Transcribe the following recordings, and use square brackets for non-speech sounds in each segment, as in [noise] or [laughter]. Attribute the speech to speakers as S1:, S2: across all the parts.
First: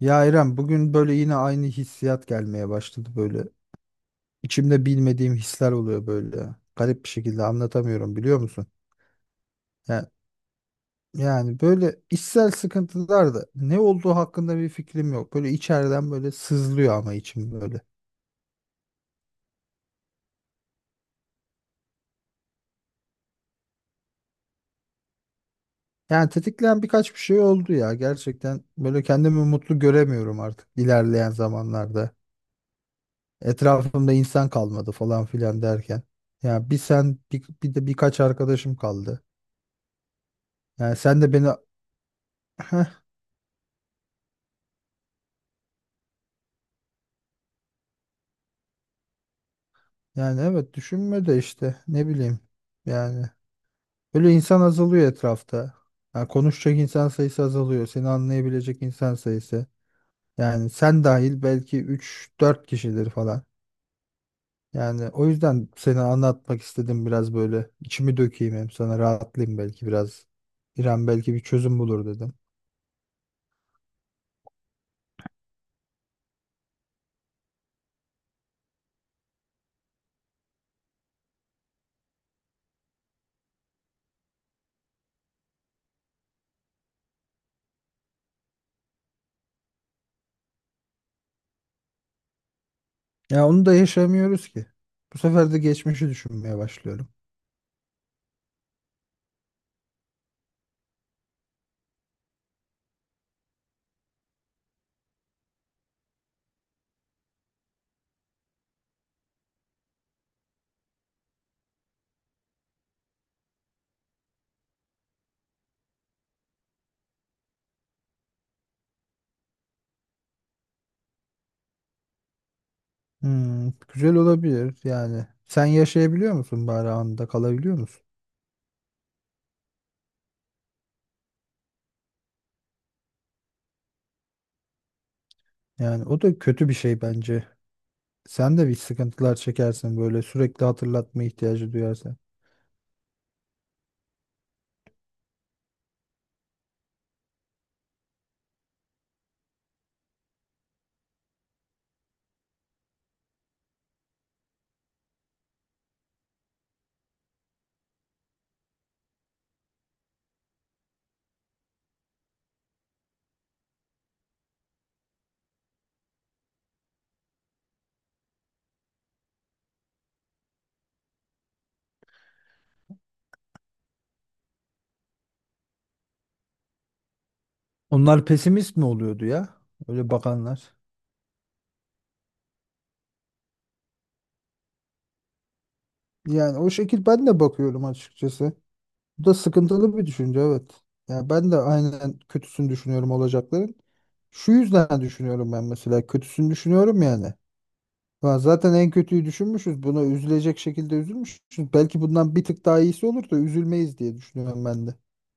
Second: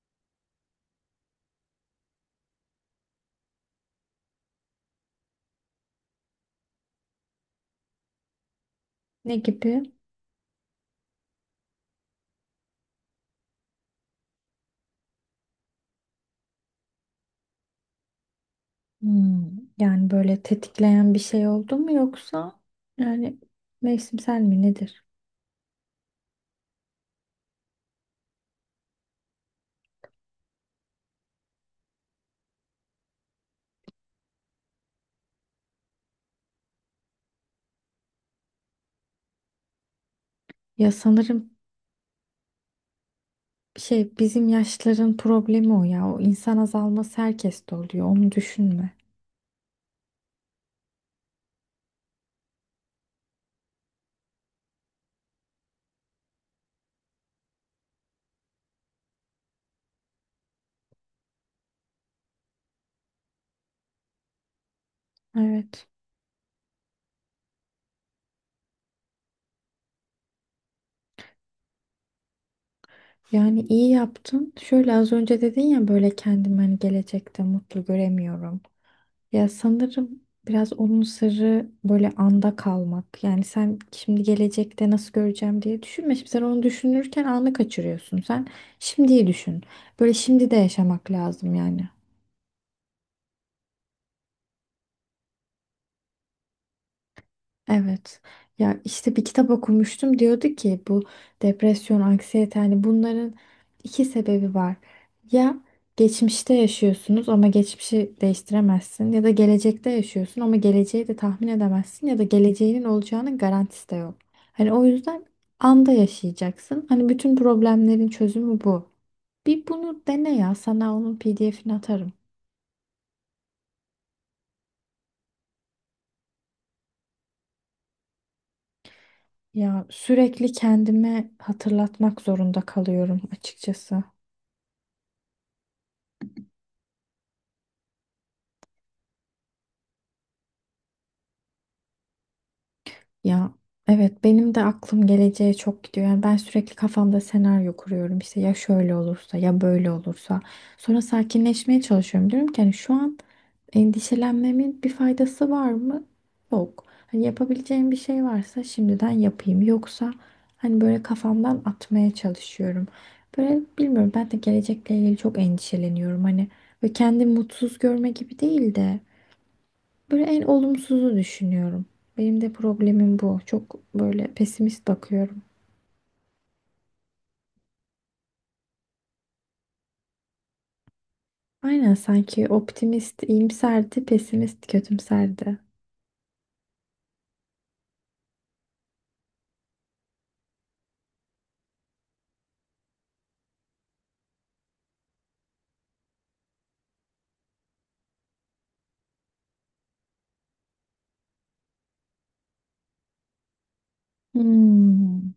S1: Ya İrem bugün böyle yine aynı hissiyat gelmeye başladı böyle. İçimde bilmediğim hisler oluyor böyle. Garip bir şekilde anlatamıyorum, biliyor musun?
S2: Ne gibi?
S1: Ya, yani böyle içsel sıkıntılar da ne olduğu hakkında bir fikrim yok. Böyle içeriden böyle sızlıyor ama içim böyle.
S2: Hmm, Yani böyle tetikleyen bir şey oldu mu yoksa yani mevsimsel mi nedir?
S1: Yani tetikleyen birkaç bir şey oldu ya. Gerçekten böyle kendimi mutlu göremiyorum artık ilerleyen zamanlarda. Etrafımda insan kalmadı falan filan derken. Ya bir sen bir de birkaç arkadaşım kaldı.
S2: Ya
S1: Yani sen de beni
S2: sanırım
S1: [laughs]
S2: şey bizim yaşların problemi o ya. O insan azalması herkeste oluyor. Onu düşünme.
S1: Yani evet, düşünme de işte ne bileyim, yani böyle insan azalıyor etrafta. Yani konuşacak insan sayısı azalıyor. Seni anlayabilecek insan sayısı. Yani sen dahil belki üç dört kişidir falan. Yani o yüzden
S2: Evet.
S1: seni anlatmak istedim biraz böyle. İçimi dökeyim hem, sana rahatlayayım belki biraz. İrem belki bir çözüm bulur dedim.
S2: Yani iyi yaptın. Şöyle az önce dedin ya böyle kendimi hani gelecekte mutlu göremiyorum. Ya sanırım biraz onun sırrı böyle anda kalmak. Yani sen şimdi gelecekte nasıl göreceğim diye düşünme. Şimdi sen onu düşünürken anı kaçırıyorsun. Sen şimdiyi düşün. Böyle şimdi de yaşamak lazım yani.
S1: Ya onu da yaşamıyoruz ki. Bu sefer de geçmişi düşünmeye başlıyorum.
S2: Evet. Ya işte bir kitap okumuştum diyordu ki bu depresyon, anksiyete hani bunların iki sebebi var. Ya geçmişte yaşıyorsunuz ama geçmişi değiştiremezsin ya da gelecekte yaşıyorsun ama geleceği de tahmin edemezsin ya da geleceğinin olacağının garantisi de yok. Hani o yüzden anda yaşayacaksın. Hani bütün problemlerin çözümü bu. Bir bunu dene ya sana onun PDF'ini atarım.
S1: Hmm, güzel olabilir yani. Sen yaşayabiliyor musun bari, anda kalabiliyor musun?
S2: Ya sürekli kendime hatırlatmak zorunda kalıyorum açıkçası.
S1: Yani o da kötü bir şey bence. Sen de bir sıkıntılar çekersin böyle, sürekli hatırlatma ihtiyacı duyarsan.
S2: Ya evet benim de aklım geleceğe çok gidiyor. Yani ben sürekli kafamda senaryo kuruyorum. İşte ya şöyle olursa ya böyle olursa. Sonra sakinleşmeye çalışıyorum. Diyorum ki hani şu an endişelenmemin bir faydası var mı? Yok. Hani yapabileceğim bir şey varsa şimdiden yapayım. Yoksa hani böyle kafamdan atmaya çalışıyorum. Böyle bilmiyorum ben de gelecekle ilgili çok endişeleniyorum. Hani ve kendimi mutsuz görme gibi değil de. Böyle en olumsuzu düşünüyorum. Benim de problemim bu. Çok böyle pesimist bakıyorum.
S1: Onlar pesimist mi oluyordu ya? Öyle bakanlar.
S2: Aynen sanki optimist iyimserdi, pesimist kötümserdi.
S1: Yani o şekil ben de bakıyorum açıkçası. Bu da sıkıntılı bir düşünce, evet. Yani ben de aynen kötüsünü düşünüyorum olacakların. Şu yüzden düşünüyorum ben mesela, kötüsünü düşünüyorum yani. Ulan zaten en kötüyü düşünmüşüz. Buna üzülecek şekilde üzülmüşüz. Belki bundan bir tık daha iyisi olur da üzülmeyiz diye düşünüyorum ben de.
S2: Hmm.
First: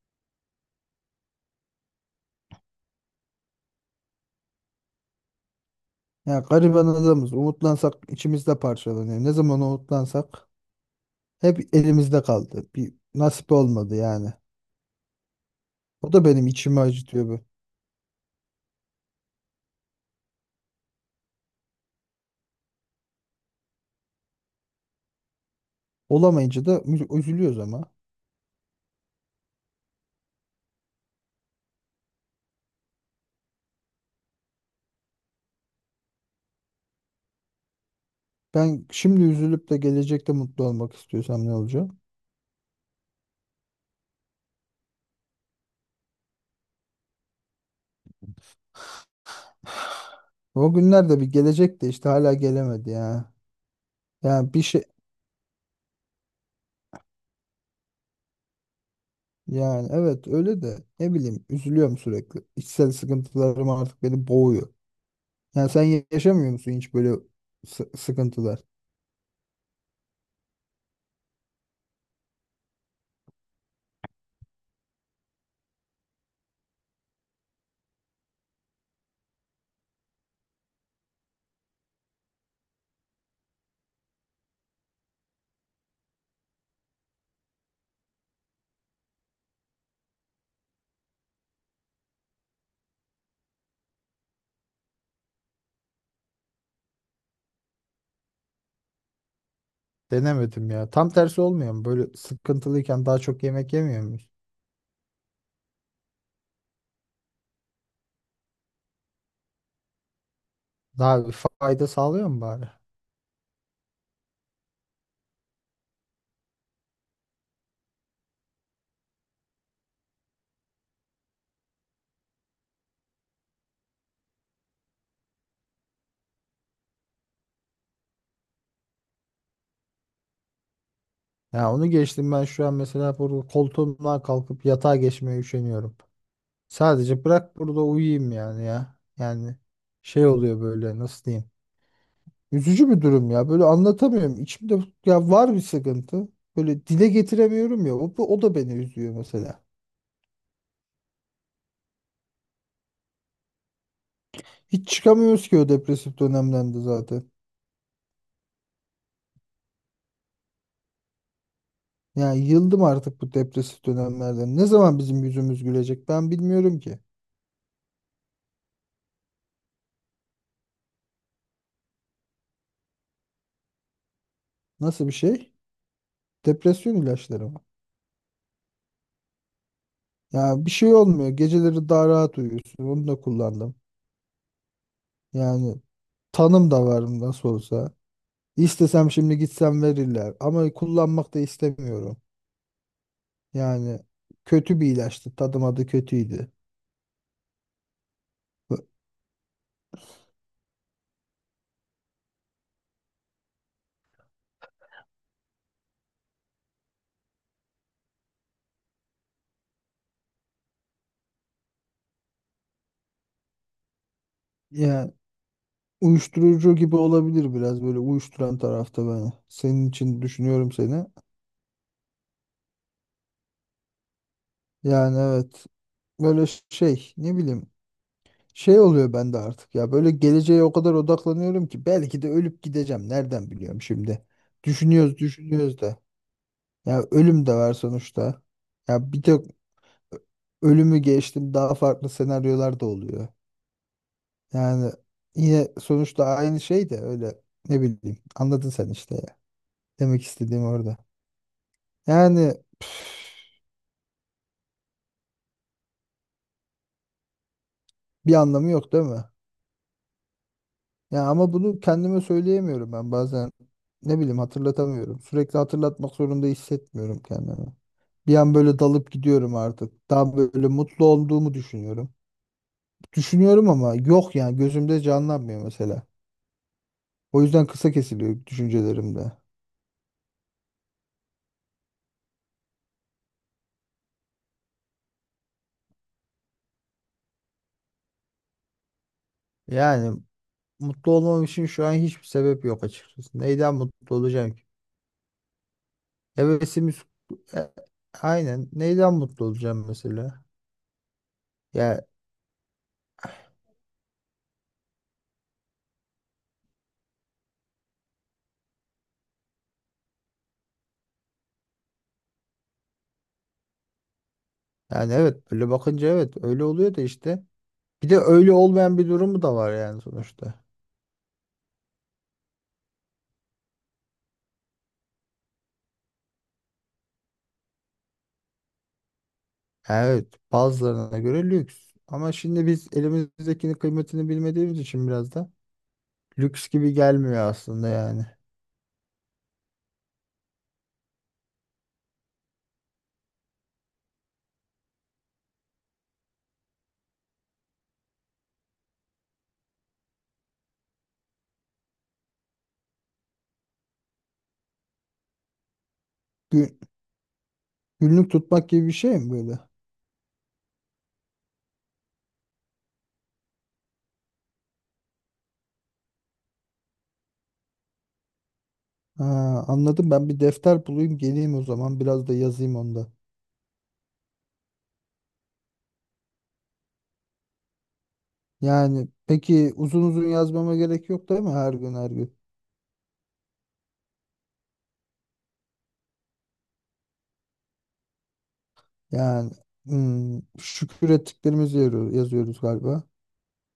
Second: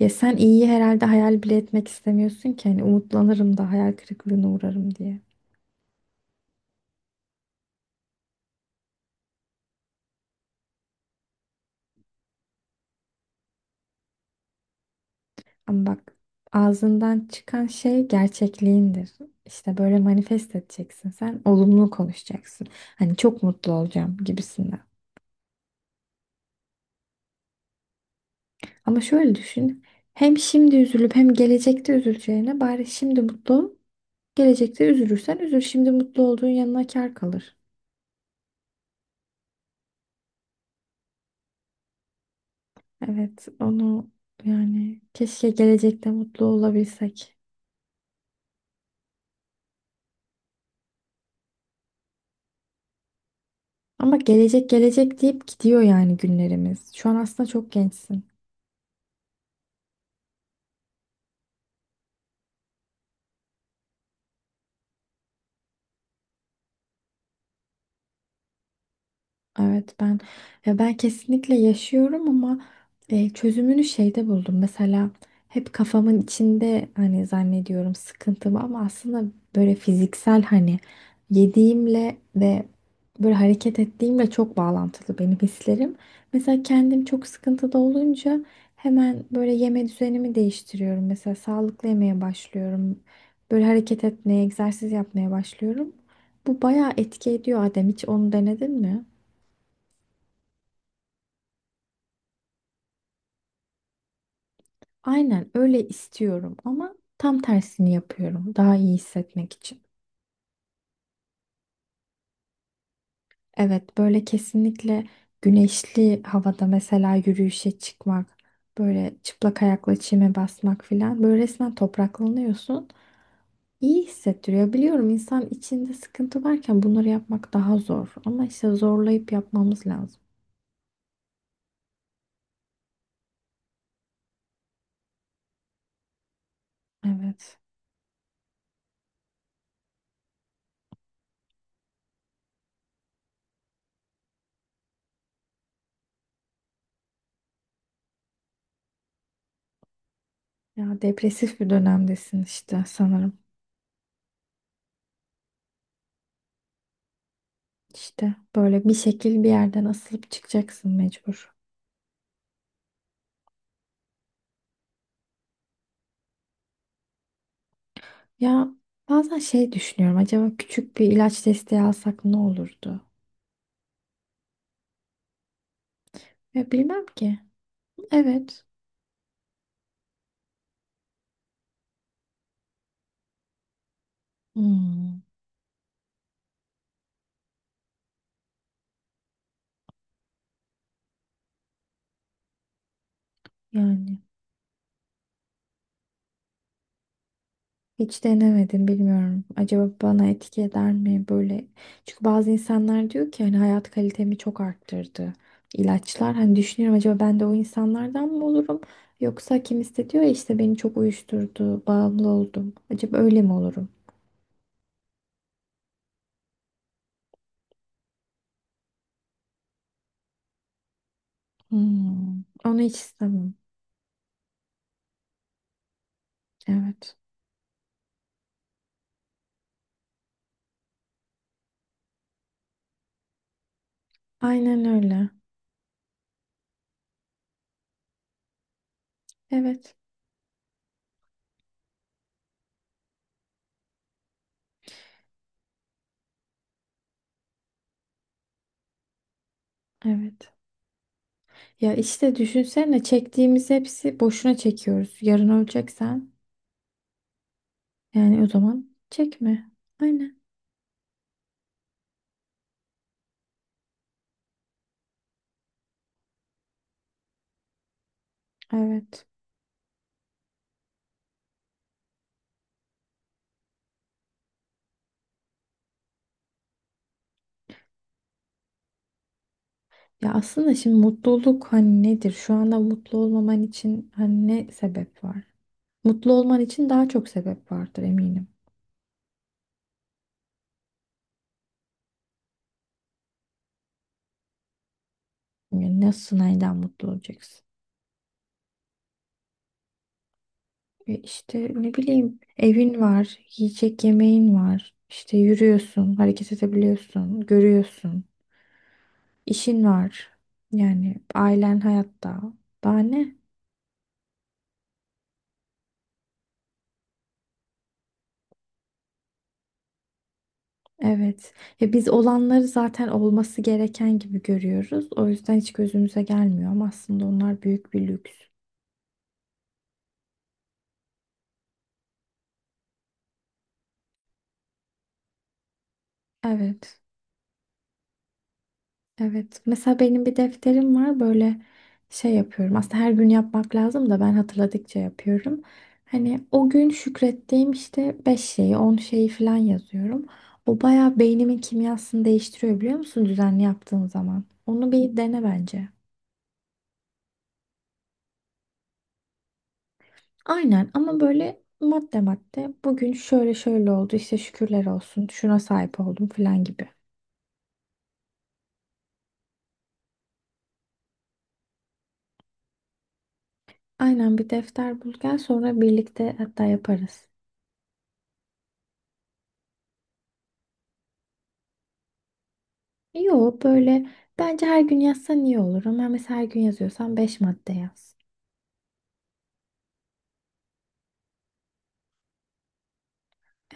S2: Ya sen iyiyi herhalde hayal bile etmek istemiyorsun ki hani umutlanırım da hayal kırıklığına uğrarım diye.
S1: Ya gariban adamız. Umutlansak içimizde parçalanıyor. Ne zaman umutlansak hep elimizde kaldı. Bir nasip olmadı yani.
S2: Ama bak
S1: O da benim içimi
S2: ağzından
S1: acıtıyor bu.
S2: çıkan şey gerçekliğindir. İşte böyle manifest edeceksin sen, olumlu konuşacaksın. Hani çok mutlu olacağım gibisinden.
S1: Olamayınca da üzülüyoruz ama.
S2: Ama şöyle düşün. Hem şimdi üzülüp hem gelecekte üzüleceğine bari şimdi mutlu ol. Gelecekte üzülürsen üzül. Şimdi mutlu olduğun yanına kâr kalır.
S1: Ben şimdi üzülüp de gelecekte mutlu olmak istiyorsam ne olacak?
S2: Evet, onu yani keşke gelecekte mutlu olabilsek.
S1: O günler de bir gelecek de işte hala gelemedi ya.
S2: Ama
S1: Yani bir
S2: gelecek
S1: şey,
S2: gelecek deyip gidiyor yani günlerimiz. Şu an aslında çok gençsin.
S1: yani evet öyle de ne bileyim, üzülüyorum sürekli. İçsel sıkıntılarım artık beni boğuyor. Yani sen yaşamıyor musun hiç böyle sıkıntılar?
S2: Evet ben ya ben kesinlikle yaşıyorum ama çözümünü şeyde buldum. Mesela hep kafamın içinde hani zannediyorum sıkıntımı ama aslında böyle fiziksel hani yediğimle ve böyle hareket ettiğimle çok bağlantılı benim hislerim. Mesela kendim çok sıkıntıda olunca hemen böyle yeme düzenimi değiştiriyorum. Mesela sağlıklı yemeye başlıyorum. Böyle hareket etmeye, egzersiz yapmaya başlıyorum. Bu bayağı etki ediyor Adem. Hiç onu denedin mi?
S1: Denemedim ya. Tam tersi olmuyor mu? Böyle sıkıntılıyken daha çok yemek yemiyor muyuz?
S2: Aynen öyle istiyorum ama tam tersini yapıyorum daha iyi hissetmek için.
S1: Daha bir fayda sağlıyor mu bari?
S2: Evet böyle kesinlikle güneşli havada mesela yürüyüşe çıkmak, böyle çıplak ayakla çime basmak filan böyle resmen topraklanıyorsun. İyi hissettiriyor. Biliyorum insan içinde sıkıntı varken bunları yapmak daha zor ama işte zorlayıp yapmamız lazım.
S1: Ya onu geçtim, ben şu an mesela burada koltuğumdan kalkıp yatağa geçmeye üşeniyorum. Sadece bırak
S2: Evet.
S1: burada uyuyayım yani ya. Yani şey oluyor böyle, nasıl diyeyim. Üzücü bir durum ya. Böyle anlatamıyorum. İçimde ya var bir sıkıntı. Böyle dile getiremiyorum ya. O da beni üzüyor mesela.
S2: Ya depresif bir dönemdesin işte sanırım.
S1: Hiç çıkamıyoruz ki o depresif dönemden de zaten.
S2: İşte böyle bir şekil bir yerden asılıp çıkacaksın mecbur.
S1: Ya yıldım artık bu depresif dönemlerden. Ne zaman bizim yüzümüz gülecek ben bilmiyorum ki.
S2: Ya bazen şey düşünüyorum. Acaba küçük bir ilaç desteği alsak ne olurdu?
S1: Nasıl bir şey?
S2: Ya
S1: Depresyon
S2: bilmem ki.
S1: ilaçları mı?
S2: Evet.
S1: Ya bir şey olmuyor. Geceleri daha rahat uyuyorsun. Onu da kullandım.
S2: Hmm,
S1: Yani tanım da var nasıl olsa. İstesem şimdi gitsem verirler. Ama kullanmak da istemiyorum. Yani
S2: yani
S1: kötü bir ilaçtı. Tadım adı kötüydü.
S2: hiç
S1: Bu-
S2: denemedim bilmiyorum. Acaba bana etki eder mi böyle? Çünkü bazı insanlar diyor ki hani hayat kalitemi çok arttırdı ilaçlar. Hani düşünüyorum acaba ben de o insanlardan mı olurum? Yoksa kim istediyor işte beni çok uyuşturdu, bağımlı oldum. Acaba öyle mi olurum?
S1: Yani uyuşturucu gibi olabilir biraz böyle, uyuşturan tarafta beni. Senin için düşünüyorum seni.
S2: Onu hiç istemem.
S1: Yani evet böyle şey,
S2: Evet.
S1: ne bileyim, şey oluyor bende artık ya, böyle geleceğe o kadar odaklanıyorum ki belki de ölüp gideceğim. Nereden biliyorum şimdi?
S2: Aynen
S1: Düşünüyoruz
S2: öyle.
S1: düşünüyoruz da. Ya ölüm de var sonuçta. Ya bir tek
S2: Evet.
S1: ölümü geçtim, daha farklı senaryolar da oluyor. Yani yine sonuçta aynı şey de öyle, ne bileyim, anladın sen işte ya. Demek
S2: Evet.
S1: istediğim orada.
S2: Ya işte
S1: Yani
S2: düşünsene çektiğimiz hepsi boşuna çekiyoruz. Yarın öleceksen
S1: bir
S2: yani o
S1: anlamı yok
S2: zaman
S1: değil mi?
S2: çekme. Aynen.
S1: Ya ama bunu kendime söyleyemiyorum ben bazen, ne bileyim, hatırlatamıyorum. Sürekli hatırlatmak zorunda hissetmiyorum kendimi. Bir an böyle dalıp
S2: Evet.
S1: gidiyorum artık. Daha böyle mutlu olduğumu düşünüyorum. Düşünüyorum ama yok yani, gözümde canlanmıyor mesela. O yüzden kısa kesiliyor düşüncelerimde.
S2: Ya aslında şimdi mutluluk hani nedir? Şu anda mutlu olmaman için hani ne sebep var? Mutlu olman için daha çok sebep vardır eminim.
S1: Yani mutlu olmam için şu an hiçbir sebep yok açıkçası. Neyden mutlu olacağım ki?
S2: Yani nasıl neyden
S1: Hevesimiz
S2: mutlu olacaksın?
S1: E, aynen, neyden mutlu olacağım mesela?
S2: E işte ne
S1: Ya
S2: bileyim evin var, yiyecek yemeğin var. İşte yürüyorsun, hareket edebiliyorsun, görüyorsun. İşin var. Yani ailen hayatta. Daha ne?
S1: yani evet, böyle bakınca evet öyle oluyor da işte. Bir de öyle olmayan bir durumu da var yani sonuçta.
S2: Evet. Ya biz olanları zaten olması gereken gibi görüyoruz. O yüzden hiç gözümüze gelmiyor ama aslında onlar büyük bir lüks.
S1: Evet, bazılarına göre lüks. Ama şimdi biz elimizdekinin kıymetini bilmediğimiz için biraz da lüks gibi
S2: Evet.
S1: gelmiyor aslında yani.
S2: Evet. Mesela benim bir defterim var. Böyle şey yapıyorum. Aslında her gün yapmak lazım da ben hatırladıkça yapıyorum. Hani o gün şükrettiğim işte 5 şeyi, 10 şeyi falan yazıyorum. O bayağı beynimin kimyasını değiştiriyor biliyor musun düzenli yaptığın zaman? Onu bir dene bence.
S1: Gün- Günlük tutmak gibi bir şey mi böyle?
S2: Aynen ama böyle madde madde bugün şöyle şöyle oldu işte şükürler olsun şuna sahip oldum falan gibi.
S1: Ha, anladım, ben bir defter bulayım geleyim o zaman, biraz da yazayım onda.
S2: Aynen bir defter bul gel sonra birlikte hatta yaparız.
S1: Yani peki, uzun uzun yazmama gerek yok değil mi her gün her gün?
S2: Yo böyle bence her gün yazsan iyi olur ama mesela her gün yazıyorsan 5 madde yaz.
S1: Yani hmm, şükür ettiklerimizi yazıyoruz galiba.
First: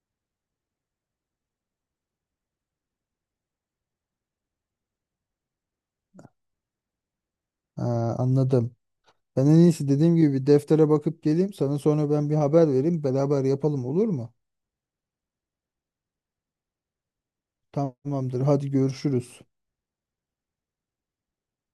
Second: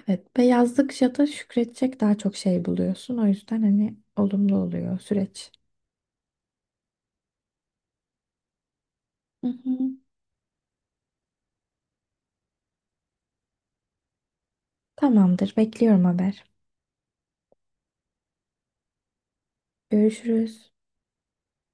S2: Evet ve yazdıkça da şükredecek daha çok şey buluyorsun o yüzden hani olumlu oluyor süreç.
S1: Ha, anladım.
S2: Hı
S1: Ben en iyisi
S2: hı.
S1: dediğim gibi bir deftere bakıp geleyim, sana sonra ben bir haber vereyim, beraber yapalım, olur mu?
S2: Tamamdır bekliyorum haber.
S1: Tamamdır. Hadi görüşürüz.
S2: Görüşürüz.